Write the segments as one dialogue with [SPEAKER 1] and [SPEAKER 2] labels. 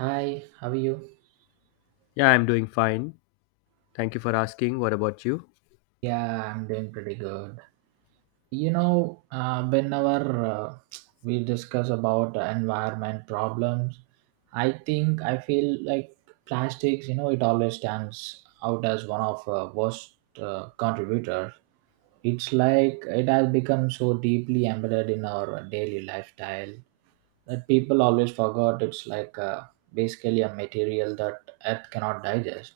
[SPEAKER 1] Hi, how are you?
[SPEAKER 2] Yeah, I'm doing fine. Thank you for asking. What about you?
[SPEAKER 1] Yeah, I'm doing pretty good. Whenever we discuss about environment problems, I think I feel like plastics, it always stands out as one of worst contributors. It's like it has become so deeply embedded in our daily lifestyle that people always forgot. It's like basically a material that earth cannot digest.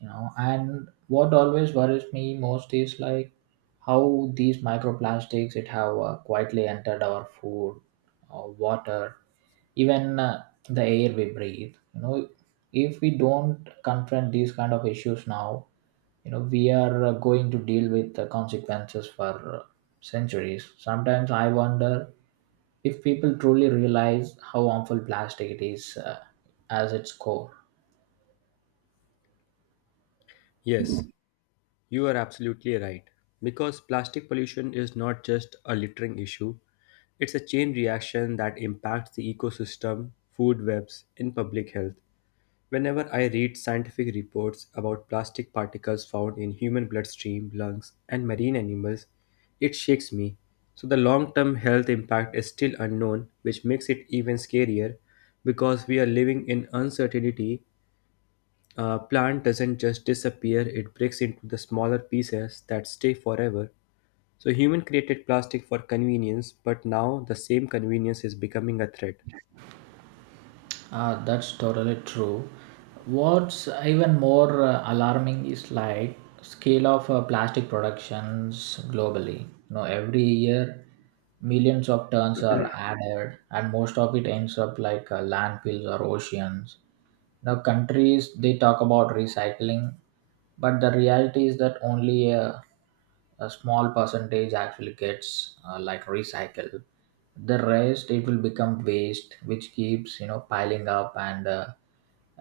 [SPEAKER 1] And what always worries me most is like how these microplastics, it have quietly entered our food, water, even the air we breathe. If we don't confront these kind of issues now, we are going to deal with the consequences for uh, centuries. Sometimes I wonder if people truly realize how harmful plastic it is, as its core.
[SPEAKER 2] Yes, you are absolutely right. Because plastic pollution is not just a littering issue, it's a chain reaction that impacts the ecosystem, food webs, and public health. Whenever I read scientific reports about plastic particles found in human bloodstream, lungs, and marine animals, it shakes me. So the long term health impact is still unknown, which makes it even scarier because we are living in uncertainty. A plant doesn't just disappear, it breaks into the smaller pieces that stay forever. So human created plastic for convenience, but now the same convenience is becoming a threat.
[SPEAKER 1] That's totally true. What's even more alarming is like scale of plastic productions globally. Every year, millions of tons are added, and most of it ends up like landfills or oceans. Now, countries they talk about recycling, but the reality is that only a small percentage actually gets like recycled. The rest, it will become waste which keeps piling up and uh,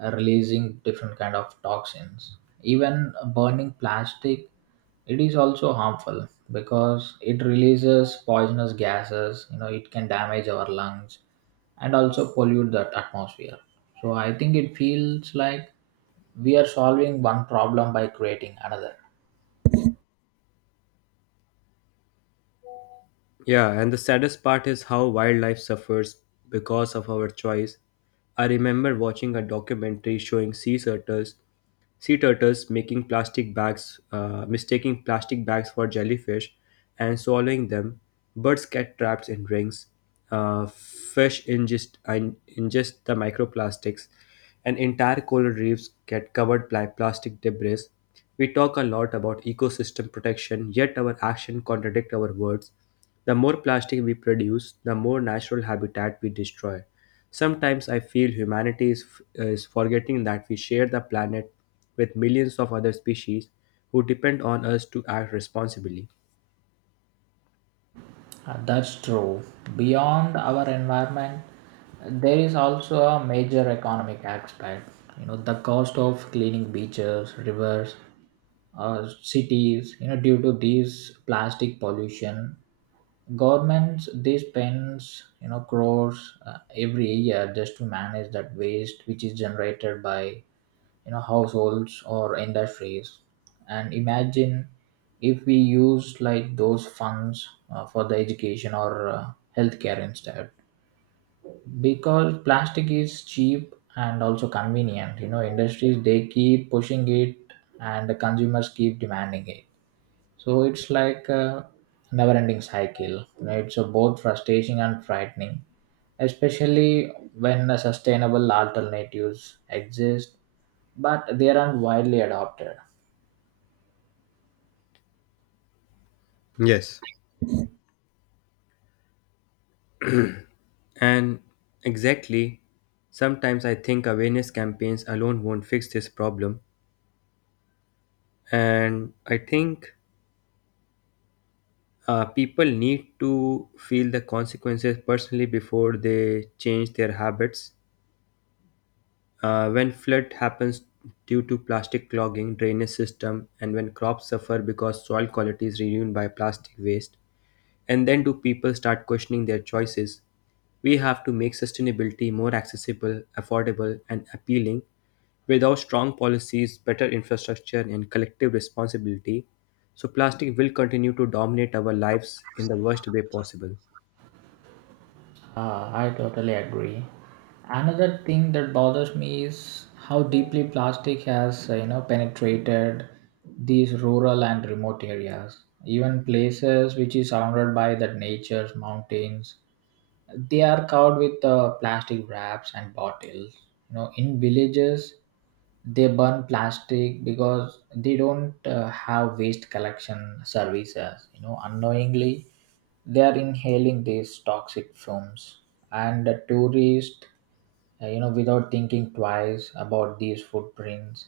[SPEAKER 1] uh, releasing different kind of toxins. Even burning plastic, it is also harmful because it releases poisonous gases. It can damage our lungs and also pollute the atmosphere. So I think it feels like we are solving one problem by creating another.
[SPEAKER 2] Yeah, and the saddest part is how wildlife suffers because of our choice. I remember watching a documentary showing sea turtles making plastic bags, mistaking plastic bags for jellyfish, and swallowing them. Birds get trapped in rings. Fish ingest the microplastics, and entire coral reefs get covered by plastic debris. We talk a lot about ecosystem protection, yet our action contradict our words. The more plastic we produce, the more natural habitat we destroy. Sometimes I feel is forgetting that we share the planet with millions of other species who depend on us to act responsibly.
[SPEAKER 1] That's true. Beyond our environment, there is also a major economic aspect. The cost of cleaning beaches, rivers, cities, due to these plastic pollution, governments they spends crores every year just to manage that waste which is generated by households or industries. And imagine if we use like those funds for the education or healthcare instead. Because plastic is cheap and also convenient, industries they keep pushing it, and the consumers keep demanding it. So it's like a never-ending cycle. It's a both frustrating and frightening, especially when the sustainable alternatives exist, but they aren't widely adopted.
[SPEAKER 2] Yes. And exactly, sometimes I think awareness campaigns alone won't fix this problem. And I think people need to feel the consequences personally before they change their habits. When flood happens due to plastic clogging drainage system, and when crops suffer because soil quality is ruined by plastic waste, and then do people start questioning their choices. We have to make sustainability more accessible, affordable, and appealing. Without strong policies, better infrastructure, and collective responsibility, so plastic will continue to dominate our lives in the worst way possible.
[SPEAKER 1] Ah, I totally agree. Another thing that bothers me is how deeply plastic has, penetrated these rural and remote areas, even places which is surrounded by the nature's mountains. They are covered with plastic wraps and bottles. In villages, they burn plastic because they don't have waste collection services. Unknowingly, they are inhaling these toxic fumes, and the tourists, without thinking twice about these footprints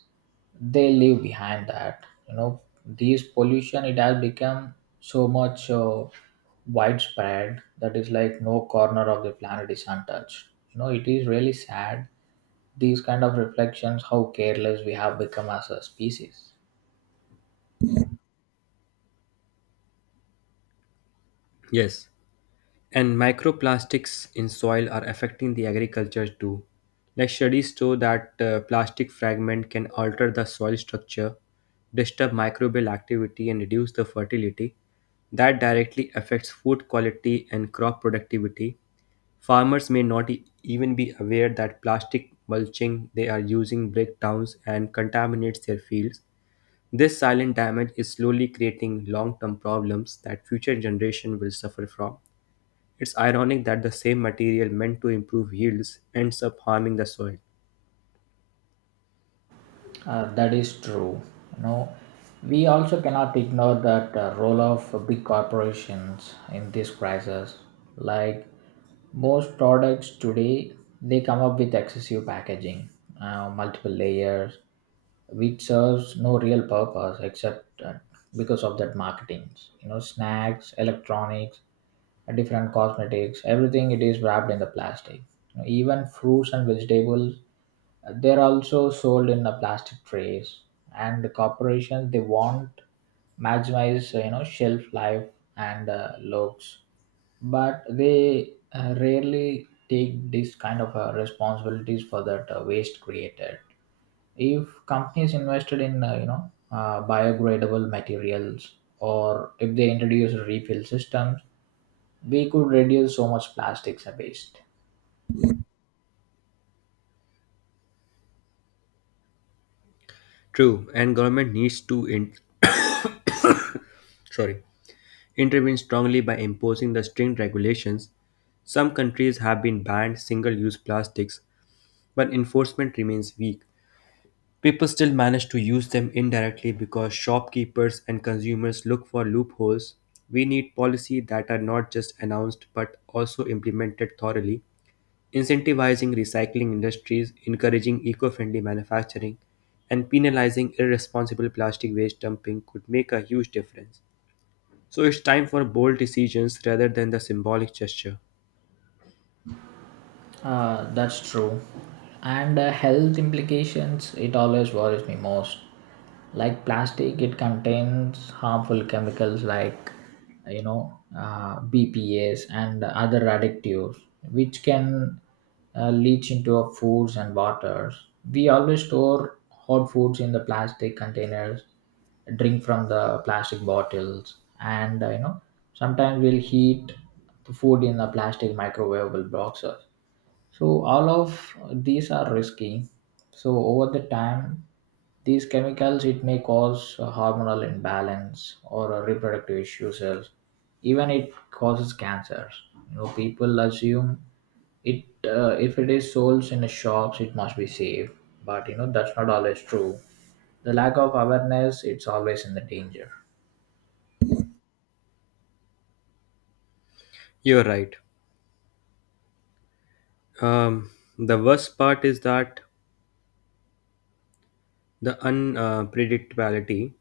[SPEAKER 1] they leave behind, that these pollution it has become so much widespread, that is like no corner of the planet is untouched. It is really sad, these kind of reflections how careless we have become as a species.
[SPEAKER 2] Yes. And microplastics in soil are affecting the agriculture too. Like studies show that plastic fragment can alter the soil structure, disturb microbial activity, and reduce the fertility. That directly affects food quality and crop productivity. Farmers may not even be aware that plastic mulching they are using breakdowns and contaminates their fields. This silent damage is slowly creating long-term problems that future generation will suffer from. It's ironic that the same material meant to improve yields ends up harming the soil.
[SPEAKER 1] That is true. You know, we also cannot ignore that role of big corporations in this crisis. Like most products today, they come up with excessive packaging, multiple layers, which serves no real purpose except because of that marketing. Snacks, electronics, different cosmetics, everything it is wrapped in the plastic. Even fruits and vegetables, they are also sold in plastic trays, and the corporations they want maximize shelf life and looks, but they rarely take this kind of responsibilities for that waste created. If companies invested in biodegradable materials, or if they introduce refill systems, we could reduce so much plastics waste.
[SPEAKER 2] True, and government needs to sorry, intervene strongly by imposing the strict regulations. Some countries have been banned single-use plastics, but enforcement remains weak. People still manage to use them indirectly because shopkeepers and consumers look for loopholes. We need policy that are not just announced but also implemented thoroughly, incentivizing recycling industries, encouraging eco-friendly manufacturing, and penalizing irresponsible plastic waste dumping could make a huge difference. So it's time for bold decisions rather than the symbolic gesture.
[SPEAKER 1] That's true. And the health implications, it always worries me most. Like plastic, it contains harmful chemicals like, BPAs and other additives, which can leach into our foods and waters. We always store hot foods in the plastic containers, drink from the plastic bottles, and, sometimes we'll heat the food in the plastic microwavable boxes, so all of these are risky. So over the time, these chemicals it may cause a hormonal imbalance or a reproductive issues. Else. Even it causes cancers. People assume it if it is sold in the shops, it must be safe. But that's not always true. The lack of awareness, it's always in the danger.
[SPEAKER 2] You're right. Um, the worst part is that the unpredictability.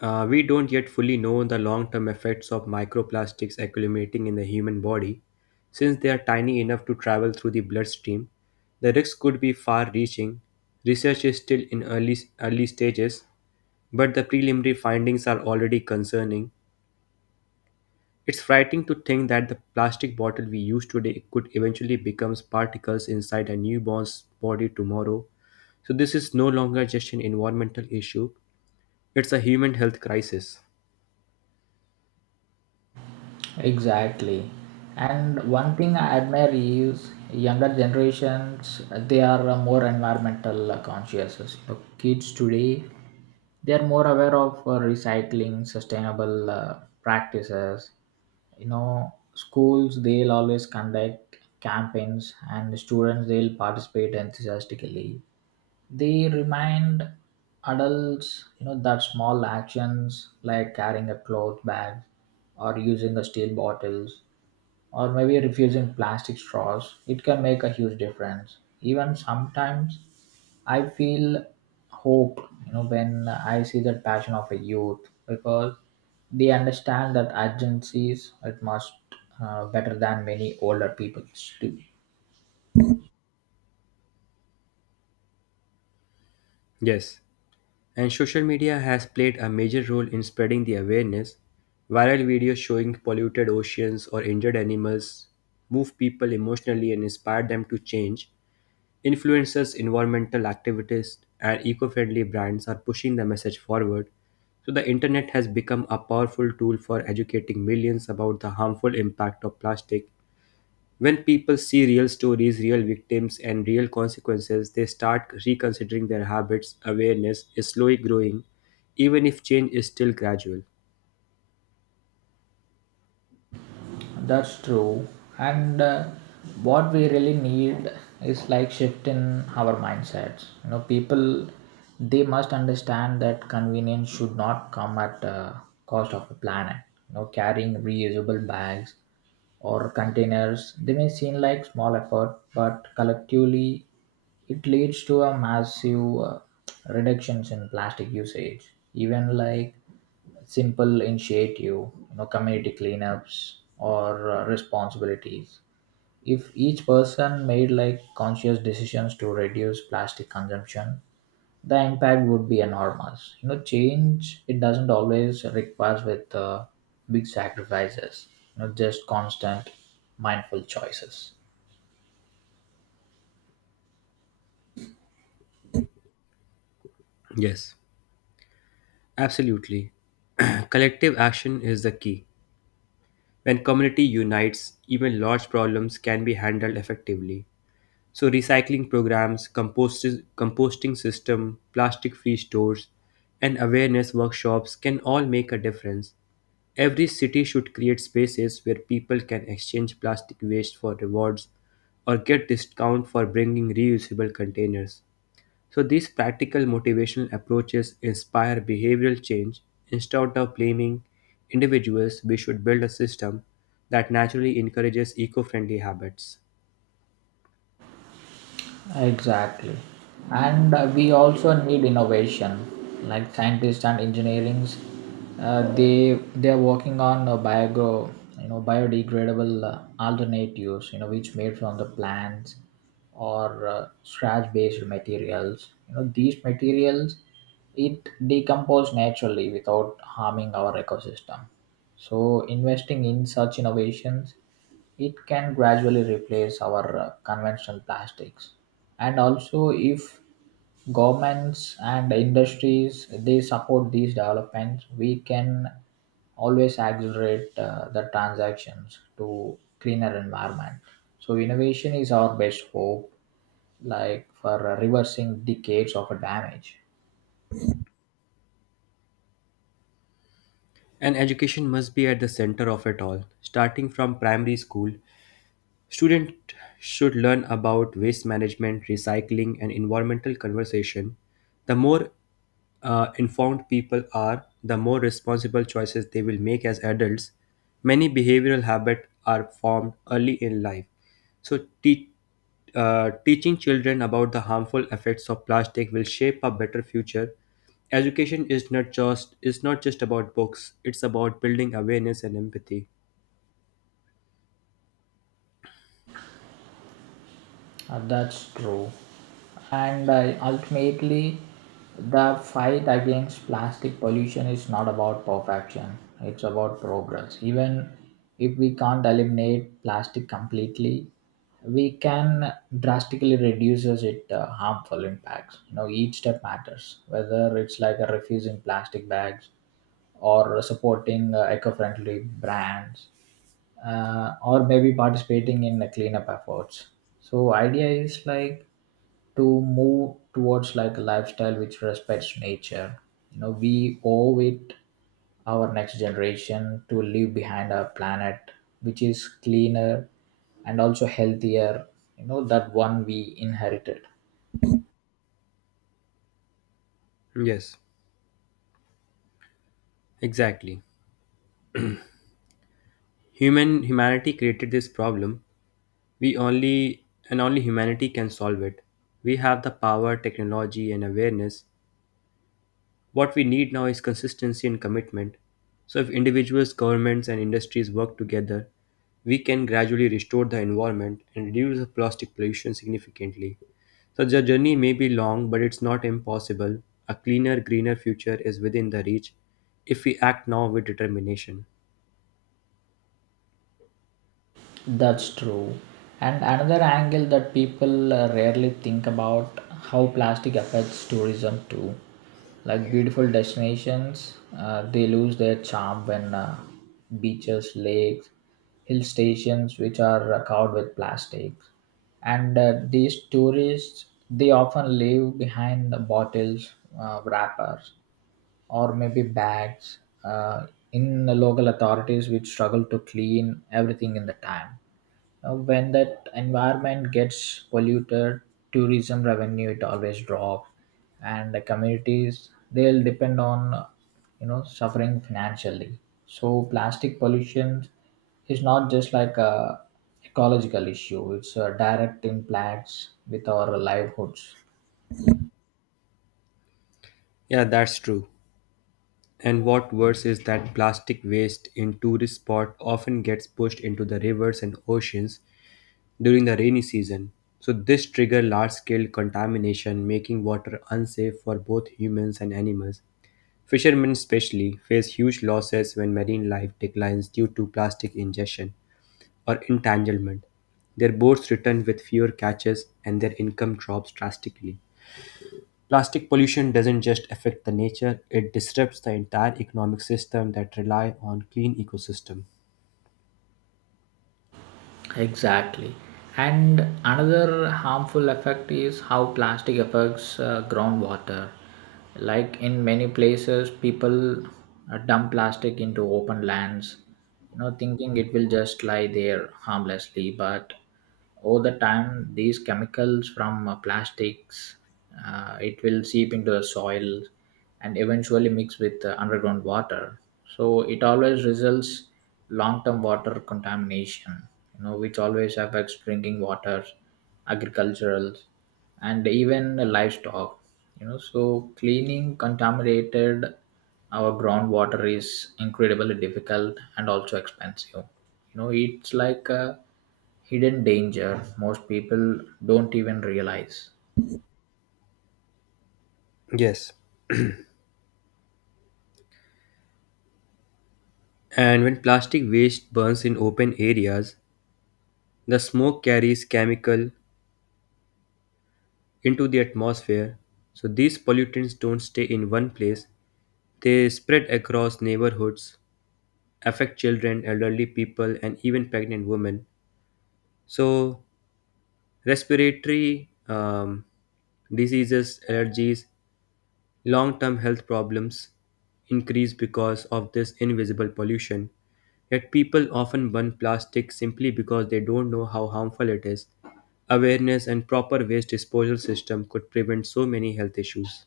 [SPEAKER 2] We don't yet fully know the long term effects of microplastics accumulating in the human body. Since they are tiny enough to travel through the bloodstream, the risks could be far reaching. Research is still in early stages, but the preliminary findings are already concerning. It's frightening to think that the plastic bottle we use today could eventually become particles inside a newborn's body tomorrow. So this is no longer just an environmental issue, it's a human health crisis.
[SPEAKER 1] Exactly. And one thing I admire is younger generations, they are more environmental conscious. Kids today, they are more aware of recycling, sustainable practices. Schools, they'll always conduct campaigns, and students, they'll participate enthusiastically. They remind adults that small actions like carrying a cloth bag or using a steel bottles or maybe refusing plastic straws, it can make a huge difference. Even sometimes I feel hope, when I see the passion of a youth, because they understand that urgencies, it must better than many older people do.
[SPEAKER 2] Yes. And social media has played a major role in spreading the awareness. Viral videos showing polluted oceans or injured animals move people emotionally and inspire them to change. Influencers, environmental activists, and eco friendly brands are pushing the message forward. So the internet has become a powerful tool for educating millions about the harmful impact of plastic. When people see real stories, real victims, and real consequences, they start reconsidering their habits. Awareness is slowly growing, even if change is still gradual.
[SPEAKER 1] That's true. And what we really need is like shift in our mindsets. People, they must understand that convenience should not come at cost of the planet. Carrying reusable bags or containers, they may seem like small effort, but collectively it leads to a massive reductions in plastic usage. Even like simple initiative, community cleanups or responsibilities. If each person made like conscious decisions to reduce plastic consumption, the impact would be enormous. Change, it doesn't always requires with big sacrifices. Just constant mindful choices.
[SPEAKER 2] Yes, absolutely. Collective action is the key. When community unites, even large problems can be handled effectively. So recycling programs, composting system, plastic-free stores, and awareness workshops can all make a difference. Every city should create spaces where people can exchange plastic waste for rewards or get discount for bringing reusable containers. So these practical motivational approaches inspire behavioral change. Instead of blaming individuals, we should build a system that naturally encourages eco-friendly habits.
[SPEAKER 1] Exactly. And we also need innovation, like scientists and engineers. They are working on biodegradable alternatives, which made from the plants or scratch-based materials. These materials, it decompose naturally without harming our ecosystem. So investing in such innovations, it can gradually replace our conventional plastics. And also, if governments and industries they support these developments, we can always accelerate the transactions to cleaner environment. So innovation is our best hope, like for reversing decades of damage.
[SPEAKER 2] And education must be at the center of it all, starting from primary school. Students should learn about waste management, recycling, and environmental conversation. The more informed people are, the more responsible choices they will make as adults. Many behavioral habits are formed early in life. So, teaching children about the harmful effects of plastic will shape a better future. Education is not just about books; it's about building awareness and empathy.
[SPEAKER 1] That's true. And ultimately, the fight against plastic pollution is not about perfection, it's about progress. Even if we can't eliminate plastic completely, we can drastically reduce its harmful impacts. Each step matters, whether it's like refusing plastic bags or supporting eco-friendly brands, or maybe participating in the cleanup efforts. So idea is like to move towards like a lifestyle which respects nature. We owe it our next generation to leave behind our planet which is cleaner and also healthier, that one we inherited.
[SPEAKER 2] Yes, exactly. Humanity created this problem. We only and only humanity can solve it. We have the power, technology, and awareness. What we need now is consistency and commitment. So if individuals, governments, and industries work together, we can gradually restore the environment and reduce the plastic pollution significantly. So the journey may be long, but it's not impossible. A cleaner, greener future is within the reach if we act now with determination.
[SPEAKER 1] That's true. And another angle that people rarely think about how plastic affects tourism too. Like beautiful destinations, they lose their charm when beaches, lakes, hill stations, which are covered with plastic. And these tourists, they often leave behind the bottles, wrappers, or maybe bags, uh, in the local authorities which struggle to clean everything in the time. When that environment gets polluted, tourism revenue it always drop, and the communities they'll depend on, suffering financially. So plastic pollution is not just like a ecological issue; it's a direct impacts with our livelihoods.
[SPEAKER 2] Yeah, that's true. And what worse is that plastic waste in tourist spots often gets pushed into the rivers and oceans during the rainy season. So this trigger large-scale contamination, making water unsafe for both humans and animals. Fishermen especially face huge losses when marine life declines due to plastic ingestion or entanglement. Their boats return with fewer catches and their income drops drastically. Plastic pollution doesn't just affect the nature, it disrupts the entire economic system that rely on clean ecosystem.
[SPEAKER 1] Exactly. And another harmful effect is how plastic affects groundwater. Like in many places, people dump plastic into open lands, thinking it will just lie there harmlessly. But over the time, these chemicals from plastics, it will seep into the soil and eventually mix with underground water. So it always results long-term water contamination, which always affects drinking water, agricultural, and even livestock. So cleaning contaminated our groundwater is incredibly difficult and also expensive. It's like hidden danger most people don't even realize.
[SPEAKER 2] Yes. And when plastic waste burns in open areas, the smoke carries chemical into the atmosphere. So these pollutants don't stay in one place. They spread across neighborhoods, affect children, elderly people, and even pregnant women. So respiratory diseases, allergies, long term health problems increase because of this invisible pollution. Yet people often burn plastic simply because they don't know how harmful it is. Awareness and proper waste disposal system could prevent so many health issues.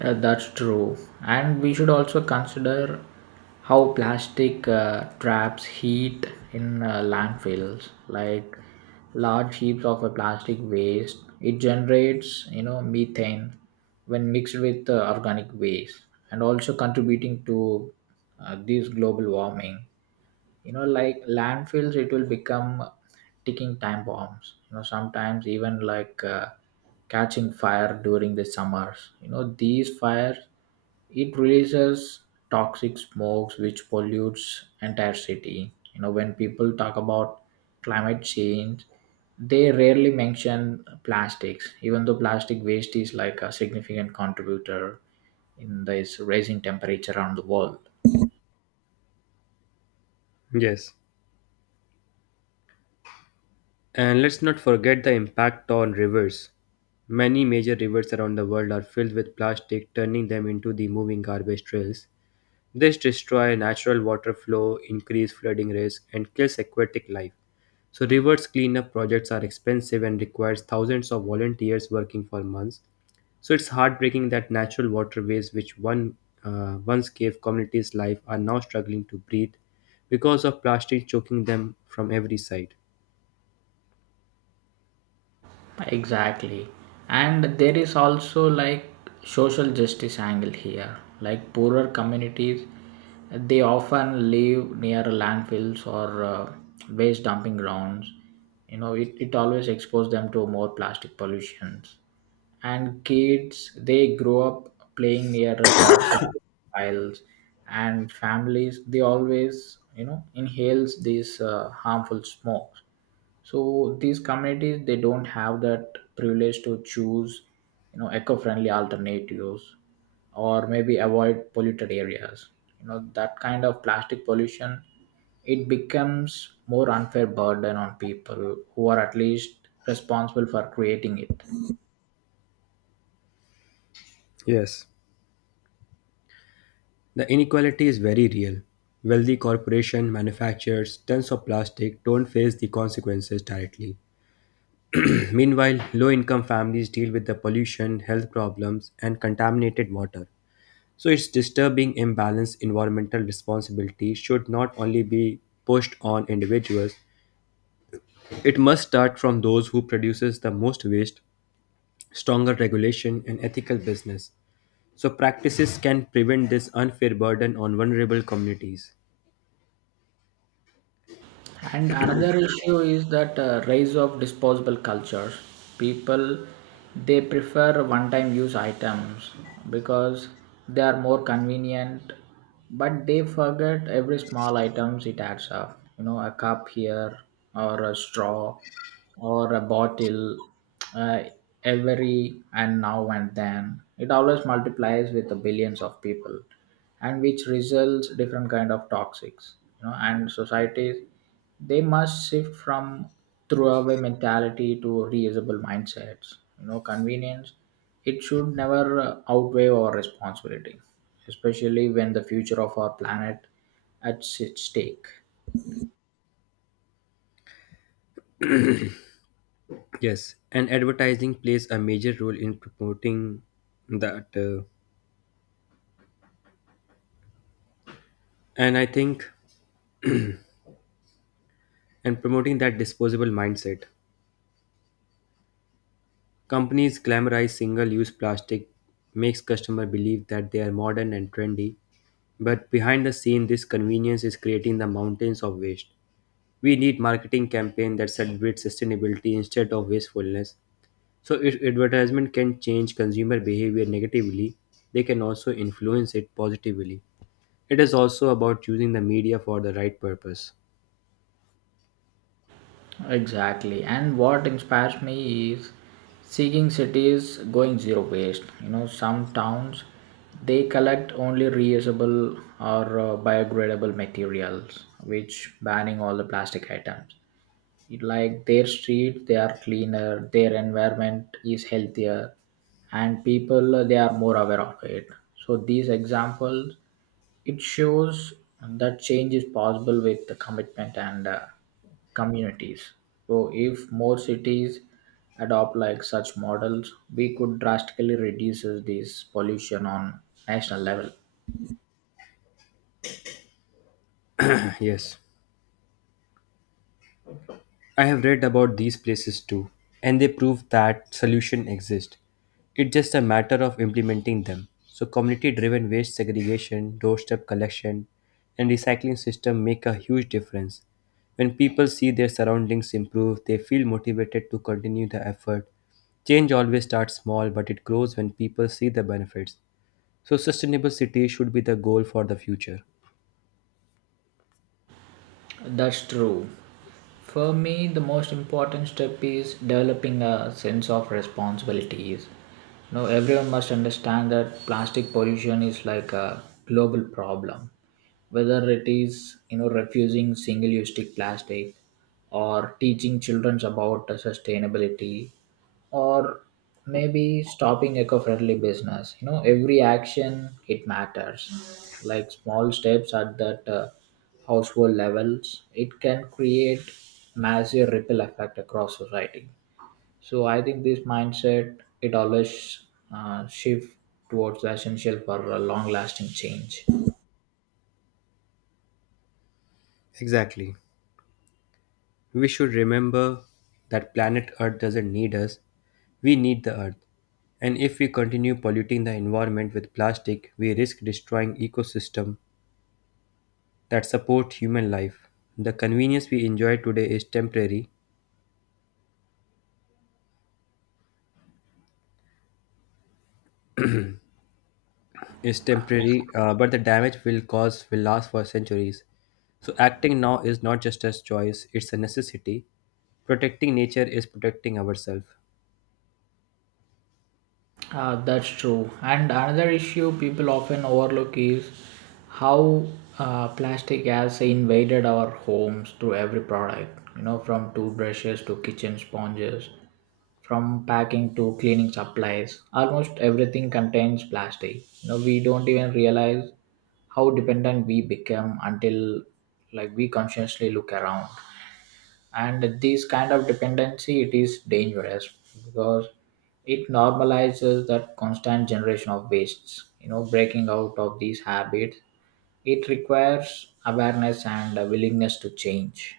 [SPEAKER 1] That's true. And we should also consider how plastic traps heat in landfills, like large heaps of a plastic waste. It generates, methane when mixed with organic waste, and also contributing to this global warming. Like landfills, it will become ticking time bombs. Sometimes even like catching fire during the summers. These fires, it releases toxic smokes which pollutes entire city. When people talk about climate change, they rarely mention plastics, even though plastic waste is like a significant contributor in this rising temperature around the world.
[SPEAKER 2] Yes. And let's not forget the impact on rivers. Many major rivers around the world are filled with plastic, turning them into the moving garbage trails. This destroys natural water flow, increase flooding risk, and kills aquatic life. So rivers cleanup projects are expensive and requires thousands of volunteers working for months. So it's heartbreaking that natural waterways, which one once gave communities life, are now struggling to breathe because of plastic choking them from every side.
[SPEAKER 1] Exactly. And there is also like social justice angle here. Like poorer communities, they often live near landfills or waste dumping grounds. You know, it always exposes them to more plastic pollutions, and kids they grow up playing near the toxic piles, and families they always, you know, inhales these harmful smokes. So these communities they don't have that privilege to choose, you know, eco-friendly alternatives or maybe avoid polluted areas. You know, that kind of plastic pollution, it becomes more unfair burden on people who are at least responsible for creating it.
[SPEAKER 2] Yes. The inequality is very real. Wealthy corporations, manufacturers tons of plastic, don't face the consequences directly. Meanwhile, low income families deal with the pollution, health problems, and contaminated water. So its disturbing imbalance environmental responsibility should not only be pushed on individuals, it must start from those who produces the most waste, stronger regulation, and ethical business. So practices can prevent this unfair burden on vulnerable communities.
[SPEAKER 1] And another issue is that rise of disposable cultures. People they prefer one-time use items because they are more convenient, but they forget every small items it adds up. You know, a cup here or a straw or a bottle, uh, every and now and then it always multiplies with the billions of people, and which results different kind of toxics, you know. And societies they must shift from throwaway mentality to reusable mindsets. You know, convenience it should never outweigh our responsibility, especially when the future of our planet at stake.
[SPEAKER 2] Yes, and advertising plays a major role in promoting that, and I think, and promoting that disposable mindset. Companies glamorize single-use plastic, makes customer believe that they are modern and trendy, but behind the scene, this convenience is creating the mountains of waste. We need marketing campaign that celebrates sustainability instead of wastefulness. So if advertisement can change consumer behavior negatively, they can also influence it positively. It is also about using the media for the right purpose.
[SPEAKER 1] Exactly. And what inspires me is seeing cities going zero waste. You know, some towns they collect only reusable or biodegradable materials, which banning all the plastic items. It like their streets they are cleaner, their environment is healthier, and people they are more aware of it. So these examples, it shows that change is possible with the commitment and communities. So if more cities adopt like such models, we could drastically reduce this pollution on national level.
[SPEAKER 2] Yes, I have read about these places too, and they prove that solutions exist. It's just a matter of implementing them. So community driven waste segregation, doorstep collection, and recycling system make a huge difference. When people see their surroundings improve, they feel motivated to continue the effort. Change always starts small, but it grows when people see the benefits. So sustainable cities should be the goal for the future.
[SPEAKER 1] That's true. For me, the most important step is developing a sense of responsibilities. Now, everyone must understand that plastic pollution is like a global problem. Whether it is, you know, refusing single-use plastic or teaching children about the sustainability, or maybe stopping eco-friendly business, you know, every action it matters, like small steps at that household levels it can create massive ripple effect across society. So I think this mindset it always shift towards the essential for a long lasting change.
[SPEAKER 2] Exactly. We should remember that planet Earth doesn't need us, we need the Earth. And if we continue polluting the environment with plastic, we risk destroying ecosystem that support human life. The convenience we enjoy today is temporary, but the damage will cause will last for centuries. So acting now is not just a choice, it's a necessity. Protecting nature is protecting ourselves.
[SPEAKER 1] That's true. And another issue people often overlook is how plastic has invaded our homes through every product, you know, from toothbrushes to kitchen sponges, from packing to cleaning supplies. Almost everything contains plastic. You know, we don't even realize how dependent we become until like we consciously look around. And this kind of dependency it is dangerous because it normalizes that constant generation of wastes. You know, breaking out of these habits it requires awareness and a willingness to change.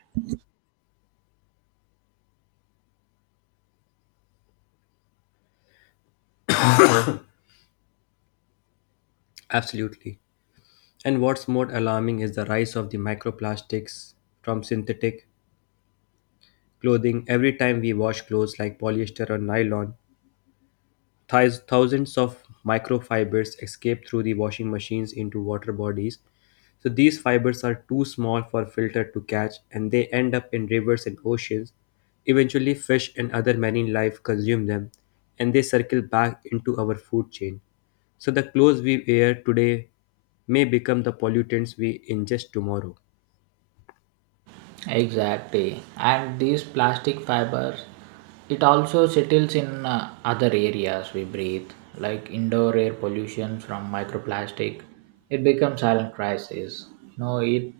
[SPEAKER 2] Absolutely. And what's more alarming is the rise of the microplastics from synthetic clothing. Every time we wash clothes like polyester or nylon, thousands of microfibers escape through the washing machines into water bodies. So these fibers are too small for filter to catch and they end up in rivers and oceans. Eventually fish and other marine life consume them and they circle back into our food chain. So the clothes we wear today may become the pollutants we ingest tomorrow.
[SPEAKER 1] Exactly. And these plastic fibers, it also settles in other areas we breathe, like indoor air pollution from microplastic. It becomes silent crisis. You know, it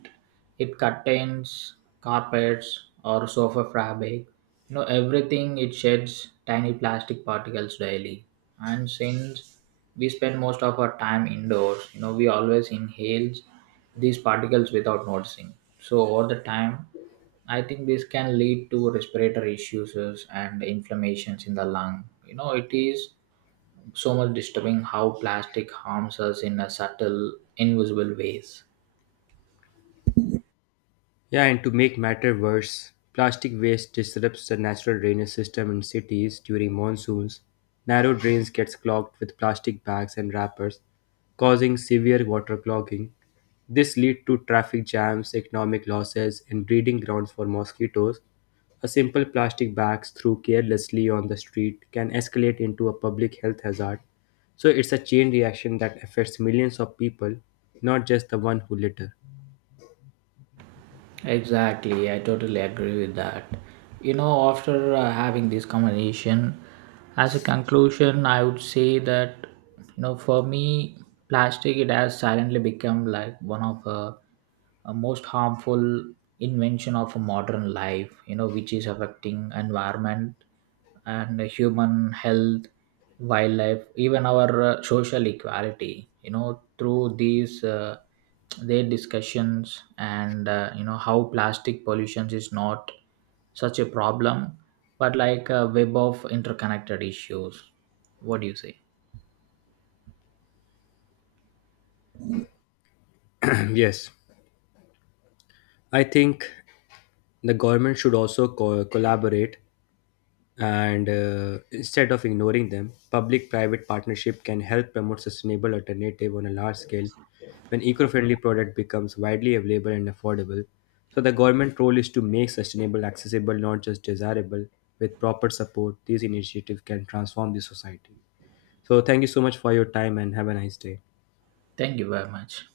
[SPEAKER 1] it contains carpets or sofa fabric. You know, everything it sheds tiny plastic particles daily. And since we spend most of our time indoors, you know, we always inhale these particles without noticing. So over the time, I think this can lead to respiratory issues and inflammations in the lung. You know, it is so much disturbing how plastic harms us in a subtle, invisible ways.
[SPEAKER 2] Yeah, and to make matter worse, plastic waste disrupts the natural drainage system in cities during monsoons. Narrow drains gets clogged with plastic bags and wrappers, causing severe water clogging. This leads to traffic jams, economic losses, and breeding grounds for mosquitoes. A simple plastic bag thrown carelessly on the street can escalate into a public health hazard. So it's a chain reaction that affects millions of people, not just the one who litter.
[SPEAKER 1] Exactly, I totally agree with that. You know, after having this conversation, as a conclusion, I would say that, you know, for me, plastic it has silently become like one of a most harmful invention of a modern life. You know, which is affecting environment and human health, wildlife, even our social equality. You know, through these their discussions and, you know, how plastic pollution is not such a problem, but like a web of interconnected issues. What do you say?
[SPEAKER 2] Yes, I think the government should also collaborate, and instead of ignoring them, public private partnership can help promote sustainable alternative on a large scale. When eco-friendly product becomes widely available and affordable, so the government role is to make sustainable accessible, not just desirable. With proper support, these initiatives can transform the society. So thank you so much for your time and have a nice day.
[SPEAKER 1] Thank you very much.